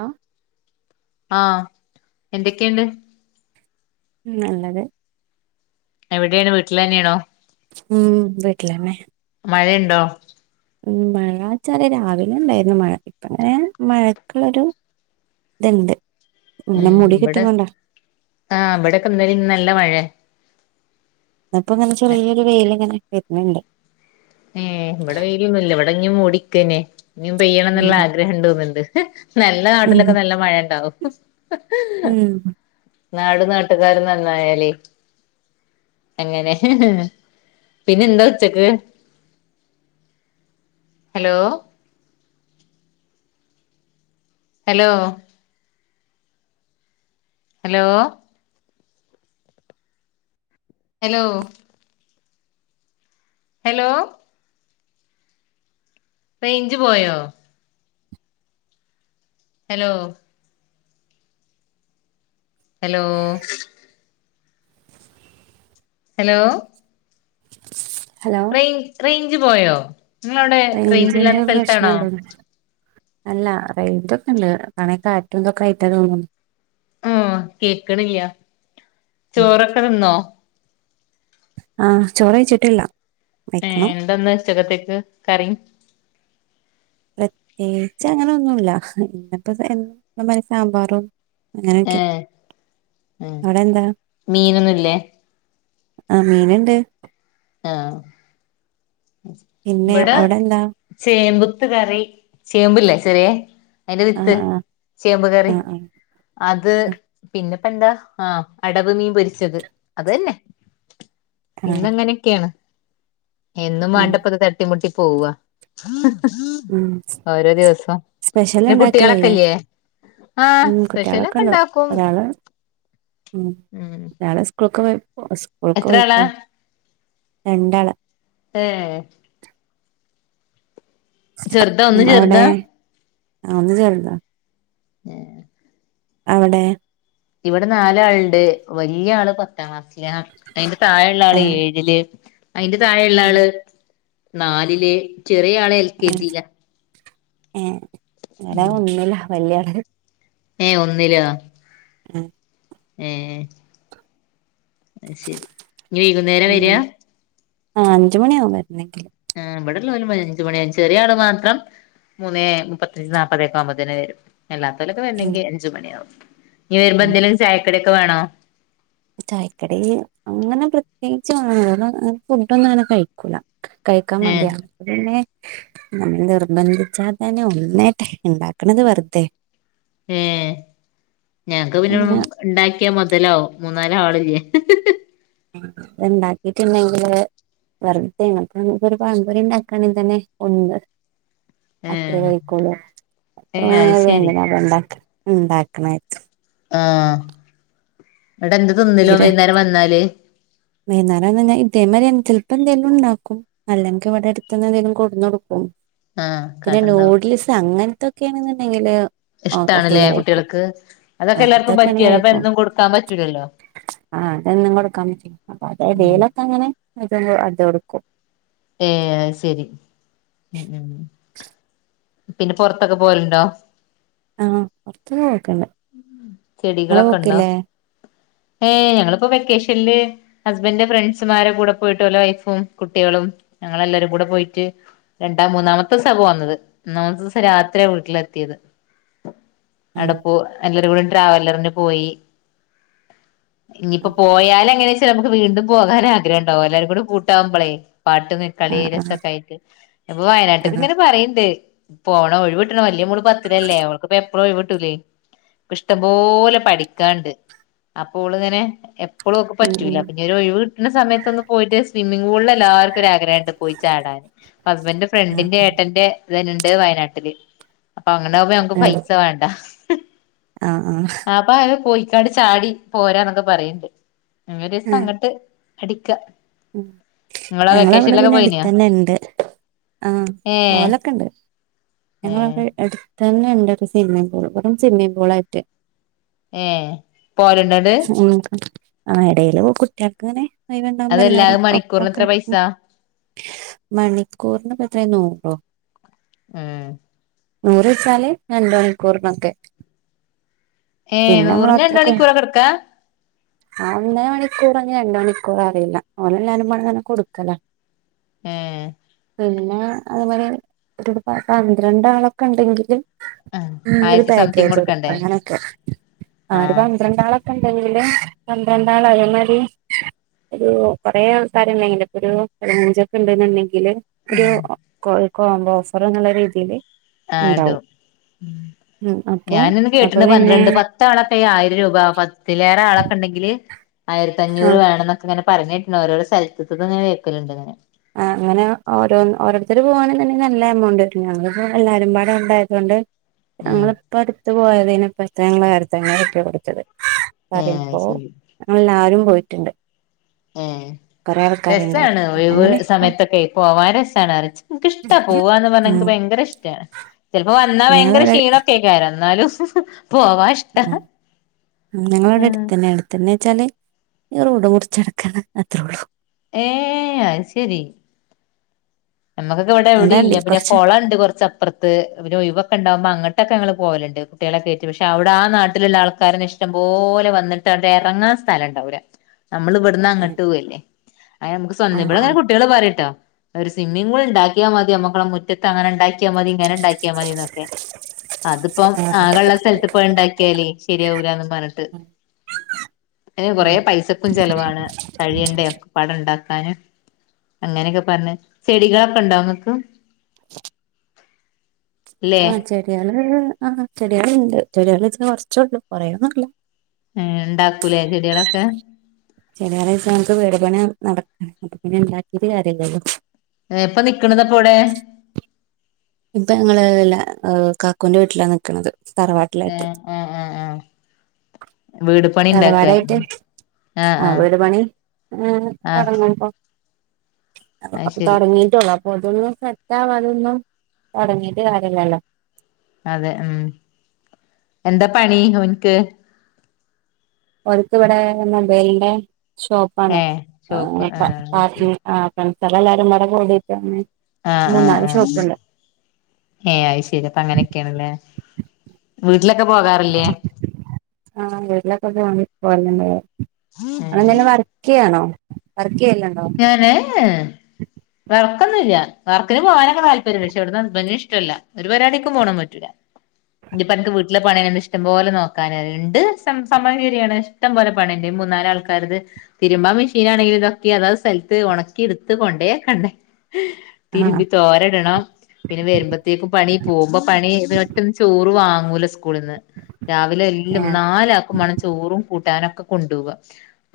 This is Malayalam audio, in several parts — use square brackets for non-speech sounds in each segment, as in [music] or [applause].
ആ ആഹ എന്തൊക്കെയുണ്ട് ഉ നല്ലത് എവിടെയാണ് വീട്ടിൽ തന്നെയണോ ഉം വീട്ടിലന്നെ മഴയുണ്ടോ ഉ മഴാച്ചാാല രാവിലെ ഉണ്ടായിരുന്നു മഴ ഇപ്പ അങ്ങനെ മഴക്കുള്ളൊരു ഇതണ്ട് ഉം ഇവിടെ ആഹ ഇവിടെൊക്കെ ഇന്നാല നല്ല മഴയ അപ്പൊ ഇങ്ങനെ ചെറിയൊരു വെൽ ഇങ്ങനെ വരുന്നുണ്ട് അടങ്ങി മടിക്കനെ ഇനും പെയ്യണം എന്നുള്ള ഉം ആഗ്രഹംുണ്ടോന്നുന്നുണ്ട് നല്ല ഉം നാട്ടിലൊക്കെ നല്ല മഴുണ്ടാവും ഉം നാട നാട്ടുകാരും നന്നായാലേ അങ്ങനെ പിന്നെ എന്താ ഉച്ചക്ക് hello hello hello hello hello range പോയോ hello hello hello hello range range പോയോ നിങ്ങളവിടെ റേഞ്ച് റേഞ്ചിന്റെ ഇല്ലാത്ത സ്ഥലത്താണോ പ്രശ്നണ്ടോന്ന് അല്ല റൈറ്റ്ൊക്കെ ഇണ്ട് കണ കാ ആറ്റ എന്തൊക്കെ ആയിട്ടാ തോന്നുന്നു ആ കേക്കണ്യാ ചോറൊക്കെ നിന്നോ ആഹ ചോറ് വച്ചിട്ടില്ല വയ്ക്കണം അച്ചകത്തേക്ക് കറി പ്രത്യേകിച്ച് അങ്ങനെ ഒന്നുമല്ല ഇന്നപ്പോ സാമ്പാറും അങ്ങനൊക്കെ ഏഹ് ഉം അവിടെ എന്താ മീനൊന്നുല്ലേ ആ മീൻണ്ട് ആഹ പിന്നെ ഇവിടെ അവിടെ എന്താ ചേമ്പ് [unintelligible] കറി ചേമ്പില്ലേ ചെറിയെ അതിന്റെ വിത്ത് ആഹ് ആഹ് ചേമ്പ് കറി. ആഹ് അത് ആഹ് പിന്നെ അപ്പ എന്താ ആഹ അടവ് മീൻ പൊരിച്ചത് അത് തന്നെ, ആഹ് ഇന്നങ്ങനെ എന്നും ഉം വേണ്ടപ്പത് തട്ടിമുട്ടി പോവ്വാ. ഉം ഓരോ ദിവസം സ്പെഷ്യൽ പിന്ന ഉണ്ടാക്കലില്ലേ കുട്ടികളൊക്കില്ലേ ആഹ ഉം സ്പെഷ്യലൊക്കെ ഉണ്ടാക്കും ഉ ഉം ഞളെ സ്കൂളൊക്കെ ഓ സ്കൂൾക്ക് എത്ര പോയിക്ക. ആളാ രണ്ടാള്. ഏ ചെറുതാ ഒന്ന് ചെറുതാ ആ ഒന്ന് ചേറുതാ ഏ അവിടെ ഇവിടെ നാലാളുണ്ട്, വലിയ ആള് പത്താം ക്ലാസ് ലാ അയിന്റെ താഴെ ഉള്ള ആള് ആഹ് ഏഴില്, അയിന്റെ താഴെള്ള ആഹ് ആള് നാലില് ചെറിയ ആള് എൽ കെ ജിയില. ഏ ഇട ഒന്നുമില്ല വല്യ ആള് ഏ ഒന്നില ഉം ഏ വൈകുന്നേര വരാ ആ അഞ്ച് മണിയാകും വരുന്നെങ്കിൽ. ആ ഇവിടള്ളൊരു പ അഞ്ച് മണി ചെറിയാള് മാത്രം മൂന്നേ മുപ്പത്തഞ്ച് നാല്പ്പത ഒക്കെ ആകുമ്പോത്തിന് വരും. എല്ലാത്തവലൊക്കെ ഉം വരണെങ്കിൽ അഞ്ച് മണിയാവും. ഇനി വരുമ്പോ എന്തേലും ചായക്കടൊക്കെ വേണോ? ചായക്കടി അങ്ങനെ പ്രത്യേകിച്ച് കാണ്പോ, ഫുഡ് ഒന്നും അങ്ങനെ കഴിക്കൂല. കഴിക്കാൻ ഏഹ് മടിയാ പിന്നെ നമ്മൾ നിർബന്ധിച്ചാൽ തന്നെ ഒന്നായിട്ടെ ഉണ്ടാക്കണത് വെറുതെ ഏ ഞങ്ങക്ക് പിന്നെ അങ്ങനെ ഉണ്ടാക്കിയാ മുതലാവും മൂ ന്നാല ആളില്ലേ ഹ് ഹ് അ ഇണ്ടാക്കിട്ടുണ്ടെങ്കില് വെറുതെയാണ്. അപ്പൊ നമുക്ക് ഒരു പമ്പൊരി ഉണ്ടാക്കാണ് തന്നെ ഒന്ന്‌ അത്രേ ഏഹ് കഴിക്കുള്ളൂ ഏഹ് അത് അ വേന ശരി അതണ്ടാക്ക ഉണ്ടാക്ക [unintelligible] ആ ഇവിടെ എന്ത് തിന്നലോ തീരെ വൈകുന്നേരം വന്നാല് അപ്പ എന്തെങ്കിലും ഉണ്ടാക്കും അല്ലെങ്കിൽ ഇവിടെ അടുത്ത്ന്ന് എന്തെങ്കിലും കൊടുന്നു കൊടുക്കും. ആഹ് പിന്നെ കടണ്ടാവും നൂഡിൽസ് അങ്ങനത്തൊക്കെയണെന്നുണ്ടെങ്കില് ഇഷ്ടണല്ലേ കുട്ടികൾക്ക്. അതൊക്കെ ആഹ് എല്ലാവർക്കും പറ്റൂ, അപ്പൊ എന്നും കൊടുക്കാൻ പറ്റൂലല്ലോ. ആ അതൊന്നും കൊടുക്കാൻ [unintelligible] അപ്പൊ ഉം അതടയിലൊക്കെ അങ്ങനെ ഇത അത് കൊടുക്കും ഏ ശരി അങ്ങനെ പിന്നെ പുറത്തൊക്കെ പോവല്ണ്ടോ ആഹ് പുറത്തൊക്കെ പോക്കുണ്ട് നിങ്ങള് ചെടികളൊക്കെ ഇണ്ടോ പോക്കില്ലേ ഏ ഞങ്ങളിപ്പോ വെക്കേഷനില് ഹസ്ബനിന്റെ ഫ്രണ്ട്സ്മാരു കൂടെ പോയിട്ടലെ വൈഫും കുട്ടികളും ഞങ്ങളെല്ലാരും കൂടെ പോയിട്ട് രണ്ടാം മൂന്നാമത്തെസ വന്നത് ഒന്നാമത്തെ ദിവസ രാത്രിയ വീട്ടിലെത്തിയത്. ആഹ് അടപോ എല്ലരും കൂടി ട്രാവലറിന് പോയി. ഇനിയിപ്പോ ആഹ് പോയാല അങ്ങനെച്ചാ നമുക്ക് വീണ്ടും പോകാൻ ആഗ്രഹം ഉണ്ടാവും എല്ലാവരും കൂടി കൂട്ടാകുമ്പോളേ പാട്ട് വെക്കല് ആഹ് രസൊക്കെ ആയിട്ട് ഇപ്പൊ വയനാട്ടക്ക് ആഹ് ആഹ് ഇങ്ങനെ പറയ്ണ്ട്. പോണം ഒഴിവിട്ടണമ ന്റെ മോള് പത്തില്ലേ ഓൾക്ക്പ എ എപ്പളും ഒഴിവ് കിട്ടൂലെ ഇഷ്ടംപോലെ പഠിക്കാണ്ട്, അപ്പോൾ ഓൾ ഇങ്ങനെ എപ് ഇപ്പോളും ഓക്ക് ഉം ഉം പറ്റൂല്ല പിന്നെ ഒരു ഒഴിവ് കിട്ടുന്ന സമയത്തൊന്ന് പോയിട്ട് സ്വിമ്മിങ് പൂളില് എല്ലാർക്കും വാരാണ്ട് പോയി ചാടാന് ഹസ്ബന്റിന്റെ ആഹ് ഫ്രണ്ടിന്റെ ഏട്ടന്റെ ഇതുണ്ട് വയനാട്ടില്. അപ്പൊ അങ്ങനെ ആകുമ്പോ ഞങ്ങക്ക് ആഹ് പൈസ വേണ്ട. ആഹ് ആഹ് ആപ്പൊ അത് പോയിക്കാണ്ട് ചാടി പോരാന്നൊക്കെ പറയൂണ്ട്. ഞങ്ങ ഒരു ദിവസം ആഹ് അങ്ങാട്ട് അടിക്കാം. ഉം. ഞങ്ങളവിടെ പിന്നെ പോയിനിയോ അടുത്തന്നെ ഉണ്ട് ആ ഏ പോകലൊക്കെ ഉണ്ട്. ഏ ഞങ്ങളടെ അടുത്തന്നെ ഉണ്ടൊരു സ്വിമ്മിംഗ് പൂൾ വെറും സ്വിമ്മിംഗ് പൂൾ ആയിട്ട്. ഏഹ് പോരാണോയിട്. ആ ഇടയില് പോ കുട്ടികൾക്ക് ഇങ്ങനെ ഒഴിവ് ഉണ്ടാകുമ്പം. അതല്ല എല്ലാരും അത് മണിക്കൂറിന് ഒപ്പൊക്കെ എത്ര പൈസ മണിക്കൂറിന് എത്ര നൂറോ? ഏഹ്. നൂറ് വച്ചാലേ രണ്ട് മണിക്കൂറിനൊക്കെ. ഏ പിന്നെ ഞമ്മ നൂറിന് രണ്ട് അത്രക്ക് മണിക്കൂറൊക്കെ എടുക്കാ ആ ഒന്നേ മണിക്കൂറ്. പറഞ്ഞ് രണ്ട് മണിക്കൂർ അറിയില്ല [unintelligible] പണങ്ങനെ കൊടുക്കലാ. ഏഹ്. പിന്നെ അതു മാതിരി ഒരു പന്ത്രണ്ടാളൊക്കെ ഉണ്ടെങ്കില്. ആ ഉം ഒരു ആയിരത്തി സംതിങ് പാക്കേജ് എടുക്കാം, കൊടുക്കണ്ടേ അങ്ങനൊക്കെ ആ ഒരു പന്ത്രണ്ടാളക്കെ ഉണ്ടെങ്കില് പന്ത്രണ്ടാളായമാരി ഒരു. കുറെ ആള്ക്കാരുണ്ടെങ്കില് ഇപ്പൊ ഒരു പതിനഞ്ചൊക്കെ ഉണ്ടെന്നുണ്ടെങ്കില് ആ ഒരു കോ കോമ്പോ ഓഫർയെന്നുള്ള രീതില്. ആടും. ഉം അപ്പൊ ഞാനിന്ന് അപ്പൊ കേട്ടിന്ന് പിന്നെ പന്ത്രണ്ട് പത്താളൊക്കെ ആയിരം രൂപ പത്തിലേറെ ആളൊക്കെ ഉണ്ടെങ്കില്. ആയിരത്തി അഞ്ഞൂറ് ആഹ് വേണം എന്നക്കെങ്ങനെ പറഞ്ഞിട്ടുണ്ട് ഓരോരോ സ്ഥലത്തത്തെ ഇങ്ങെ കേൾക്കലുണ്ട് ഇങ്ങനെ. ആഹ് അങ്ങനെ ഓരോ ഓരോരുത്തര് പോകവാണെന്നുണ്ടെങ്കി നല്ല എമൗണ്ട് വരും ഞങ്ങപ്പോ എല്ലാരും പാടേ ഉണ്ടായതുകൊണ്ട്. ഉം ഞങ്ങളിപ്പോ അടുത്ത പോയതിനെപ്പത്തെ ഞങ്ങള് ആയിരത്തി അഞ്ഞൂറ് റുപ്യേ കൊടുത്തത്. ഏ പറയുമ്പോ ശരി ഞങ്ങ എല്ലാരും പോയിട്ടുണ്ട്. ങേ കൊറേ രസാണ് ആൾക്കാരുണ്ടായിരുന്നു വേ അപ്പൊ അങ്ങനെ ഇതുപോലൊരു സമയത്തക്കെ പോകവാൻ രസമാണ് അറി എനക്ക് ഇഷ്ട പോവന്ന് പറഞ്ഞാ എനിക്ക് ഉം ഭയങ്കര ഇഷ്ടമാണ്. ചിലപ്പോ വന്നാ ഭയങ്കര ഞങ്ങളവിടെ ക്ഷീണൊക്കെയായ്ക്കാരം ആ എന്നാലും. പോവാൻ ഇഷ്ടാ ഉം നിങ്ങള ആ ഇവിടെ അടുത്ത തന്നെയടുത്തന്നെ വെച്ചാല്. ഈ റോഡ് മുറിച്ച് കടക്കണ അത്രേള്ളൂ. ഏ അയ് ശരി. നമ്മുക്കൊക്കെ ഇവിടെ എവിടെ അങ്ങടാണ്ടി ഇല്ല പിന്നെ കൊറച്ച് കുളം ഉണ്ട് കൊറച്ചപ്പുറത്ത് പിന്നെ ഒഴവൊക്കെ ഉണ്ടാവുമ്പ അങ്ങോട്ടൊക്കെ ഞങ്ങള് പോവലുണ്ട് കുട്ടികളെക്കെയായിട്ട് പക്ഷെ അവിടെ ആ നാട്ടിലുള്ള ആൾക്കാരെ ഇഷ്ടംപ പോലെ വന്നിട്ട് വിടെ ഇറങ്ങാ ങ്ങാ സ്ഥലം ഉണ്ടാവൂലാ നമ്മള് ഇവിടുന്ന് അങ്ങോട്ട് പോയില്ലേ അ നമ സ്വം ഇവിടെങ്ങനെ ആഹ് കുട്ടികൾ പറ കേട്ടോ ഒരു സ്വിമ്മിംഗ് പൂൾ ഉണ്ടാക്കിയാൽ മതി നമ്മു മുറ്റത്ത് അങ്ങനെ ഉണ്ടാക്കിയാ ക്കിയാൽ മതി ഇങ്ങനെ ഉണ്ടാക്കിയൽ മതിന്നൊക്കെ. അതിപ്പം ആഹ് ആകെയുള്ള സ്ഥലത്ത് ഇപ്പോ ഉണ്ടാക്കിയാലേ ശരിയാവൂലന്ന് പറഞ്ഞിട്ട്. അയിന് കുറേ ആഹ് പൈസക്കും ചെലവാണ് കഴിയണ്ടൊ ഒക്കെ. ഉണ്ടാക്കാന് അങ്ങനെയൊക്കെ പറഞ്ഞ്, ചെടികളൊക്കെ ഉണ്ടോ നിങ്ങക്ക്. ഇല്ലേ ആഹ് ചെടിയള് ആഹ് ചെടിയാള് ഉണ്ട് ചെടിയള് കുറച്ചേള്ളൂ കൊറേന്നു ഇല്ല. ഏ ഉണ്ടാക്കൂലേ ചെടികളൊക്കെ ചെടിയള് എച്ചാ നമുക്ക് വീട്പണി നടക്കാം, അപ്പ പിന്നെ ഉണ്ടാക്കിട്ട് കാര്യം ഇല്ലല്ലോ. എപ്പൊ നിക്കണ തിപ്പൊ എവിടെ. ഇപ്പൊ ഞങ്ങള് എല്ല കാക്കൂന്റെ വീട്ടിലാ നൽക്കണത്. ആഹ് ആഹ് ആഹ് ആഹ് വീട് പണി ഉണ്ടാക്കാ. ആ ഒരു മണി മ് ആ തുടങ്ങുമ്പോ. അത് അപ്പൊ ശരി തുടങ്ങിട്ടുള്ളൂഅപ്പോത്തിന് സെറ്റ് ആവാതൊന്നും. തുടങ്ങിട്ട് കാര്യാ ഇല്ലല്ലോ. അതെ ഉം എന്താ പണി ഓൻക്ക് ഒൻക്ക് ഇവിടെന്ന മൊബൈലിന്റെ ഷോപ്പാണ് ഏ ഷോപ്പ് ആ ശരി. പാർട്ടി ആ ഫ്രണ്ട്സല്ല എല്ലാരും വടെ ഓടിട്ട ആഹ് ആഹ് ആഹ് ആ ഏയ് അത് ശരി അപ്പ അങ്ങനെയൊക്കെയാണല്ലേ വേറല്ലേ ആ വൊക്കക്കപ്പോല്ല ഏ അന എന്തും വർക്ക് ചെയ്യാണോ വർക്ക് ചെയ്യലുണ്ടോ ഞാനേ ഏഹ് ആക്കന്നും ഇല്ല വർക്കിൻ പോവാനൊക്ക താല്പര്യ പക്ഷെ വിടന്ന് ഹസ്ബന്റിന് ഇഷ്ടമല്ല ഒരു പരിപാടിക്കും പോണം പറ്റില്ല ഇപ്പ അനിക്ക് വീട്ടിലെ പണി ഇഷ്ടം പോലെ നോക്കാന്ണ്ട് സംഭവം ശരിയാണ് ഇഷ്ടം പോലെ പണിണ്ട് മൂന്നാല് ആൾക്കാരുത്തിരുമ്പാൻ മെഷീനാണെങ്കിൽ ഇതൊക്കെ അതത് സ്ഥലത്ത് ഉണക്കി എടുത്ത് കൊണ്ടേ വെകണ്ടേ ആഹ് തിരുമ്പി തോരടണം പിന്നെ വരുമ്പോത്തേക്കും പണി പോകുമ്പോ പണി ഇട്ട്ന്ന് ചോറ് വാങ്ങ ല സ്കൂളിൽന്ന് രാവിലെ എല്ലാം ഏഹ് നാല് ആാക്ക് മണം ചോറും കൂട്ടാനും കൊണ്ടുപ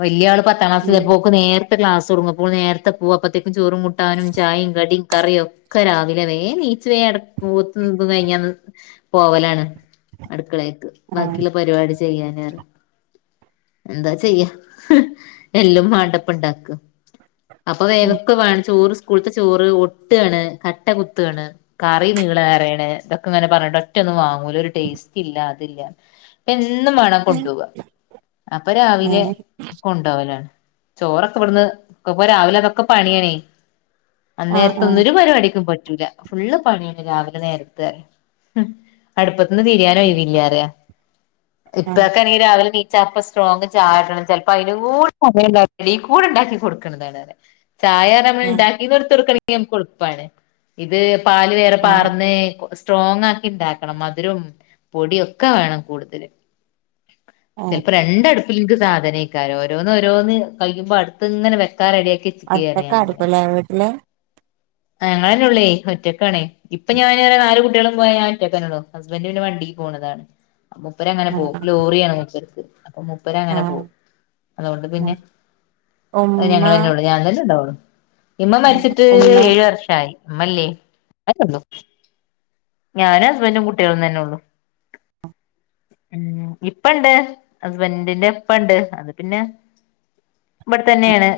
വല പത്താം ഉം ക്ലാസ് പോ നേരത്തെ ക്ലാസ് ചുറങ്ങപ്പോൾ നേത്തെ പോകപ്പത്തേക്കും ചോറും കുട്ടാനും ചായും കടിയും കറിയും ഒക്കൊ രാവിലെ വേം നിച്ച നി കഴ പോലാണ് അടുക്കളക്ക് ആഹ് ബിയുള്ള പരിപാടി ചെയ്യാന എന്താ ചെയ്യ എല്ലാം മാണ്ടപ്പുണ്ടാക്കും അപ്പൊ ഉം വേവകമാണം ചോറ് സ്കൂൾത്തെ ചോറ് ഒട്ടാണ് കട്ട കുത്താണ് കറി നീള വേയാണ് ഇതൊക്കെങ്ങനെ പറഞ്ഞട്ട ഒറ്റ ഒന്നും വും ടേസ്റ്റ്ല്ലല്ല അതില്ല എന്നും വേണം കൊണ്ടുപവാ അപ്പൊ രാവിലെ ഏഹ് കൊണ്ടുപവലാണ് ചോറൊക്കെ ഇവിടുന്ന് ഒക്കപ്പ രാവിലെ അതൊക്കെ പണിയണേ ആഹ് അന്നരത്തെ ആഹ് ഒന്നരു പരിപടിക്കുംപ പോട്ട് ഫുള്ള് പണിയ രാവിലെ നേരത്തെ അടുപ്പത്ത് ഒന്ന് തിരിയാൻ ഒഴിവില്ല ആഹ് ആഹ് ഇപ്പൊക്കൊണെങ്ക രാവിലെ ചപ്പ സ്ട്രോങ്ങ് ചായട്ടണം ചിലപ്പോ അതിന് കൂടെ സമയം ഇണ്ടാക്കൂല്ല ഈ കൂടെ ഉണ്ടാക്കി കൊടുക്കുന്നതാണ് അവെ ചായ നമ്മൾ ഏഹ് ഉണ്ടാക്കി എടുത്തു കൊടുക്കാണ് എളുപ്പം ഇത് പാല് വേറെ ആഹ് പാർന്ന് സ്ട്രോങ് ആക്കി ഉണ്ടാക്കണം മധുരം പൊടിയൊക്കെ വേണം കൂടുതല് ഏഹ് ചിലപ്പോ രണ്ടടുപ്പിൽ നിക്ക് സാധനക്ക ഓരോന്ന് ഓരോന്ന് കഴിക്കുമ്പോ അടുത്ത് ഇങ്ങനെ വെക്കണം ഒക്കെ റെഡിയാക്കി നിക്കാക്കാരം ഒറ്റക്കായിരിക്കുല്ലേ വീട്ടില് ഞങ്ങൾ തന്നെ ഉള്ളേ ഒറ്റക്കാണേ ഇപ്പൊ ഞാനൻ നാല് കുട്ടി കുട്ടികളും പോയ ഒറ്റക്കാനോ ഹസ്ബൻ്റ് പിന്നെ വണ്ടിക്ക് പോവുന്നതാണ് മുപ്പര് അങ്ങനെ പോവും ആഹ് ലോറിയാണ് മുപ്പര്ക്ക് അപ്പൊ മുപ്പര അങ്ങനെ ആഹ് പോകും അതുകൊണ്ട് പിന്നെ ആഹ് ഉമ്മ ഞങ്ങൾ തന്നെ ഉള്ളൂ ഞാൻ തന്നെ ഉണ്ടാവുള്ളു ഇമ്മ മരിച്ചിട്ട് ഉമ്മേ ഏഴു വർഷം ആയി ഇമല്ലേ അ ഞാനും ഹസ്ബൻറും കുട്ടികളും തന്നെ ഉള്ളു ഉം ഇപ്പ ഇണ്ട് ഹസ്ബൻ്റിന്റെ ഇപ്പ ഉണ്ട് അത് പിന്നെ ഇവിടെ തന്നെയാണ്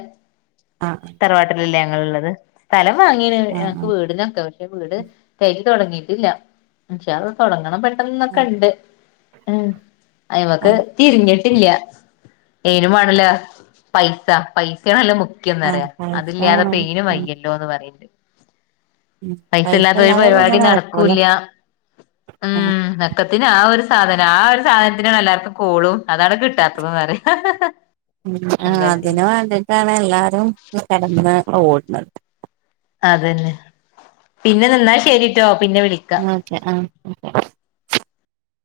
ആഹ് തറവാട്ടിലല്ലേ ഞങ്ങൾ ഉുള്ളത് സ്ഥലം അ അങ്ങനക്ക് ആഹ് വീടിനൊക്കെ പക്ഷെ വീട് കയറ്റി തുടങ്ങിയിട്ടില്ല ഇൻഷാ അള്ളാ തുടങ്ങണം ഇപ്പടുത്ത് ട്ടന്നൊക്കെ ആഹ് ഉണ്ട് അയിമക്ക് ആഹ് തിരിഞ്ഞിട്ടില്ല നുംമാേണല്ല പൈസ പൈസയാണല്ല മുക്കന്നറിയ ആഹ് കഴിക്കാൻ അതില്ലാതെ വേണം പെയിനും ഉം വയ്യല്ലോ എന്ന് പറയണ്ട് ഉം പൈസ ഇല്ലാത്തൊരു പൈസല്ലാതെ പിന്നെ പരിപാടി നടക്കൂല നടക്കൂല്ല ഉം ഒക്കെ ത്തിന് ആ ഒരു സാധനം ആ ഒരു സാധനത്തിനാണ് എല്ലാവർക്കും കോളും അതാണ് കിട്ടാത്തത് പറയാ ഉ എന്താ ചെയ്യ അതിനന് വേണ്ടിട്ടാണ് എല്ലാരും കടന്ന് ഓടുന്നത് അതന്നെ പിന്നെ നിന്നാ ശരിട്ടോ പിന്നെ വിളിക്കാം ഓക്കെ ആഹ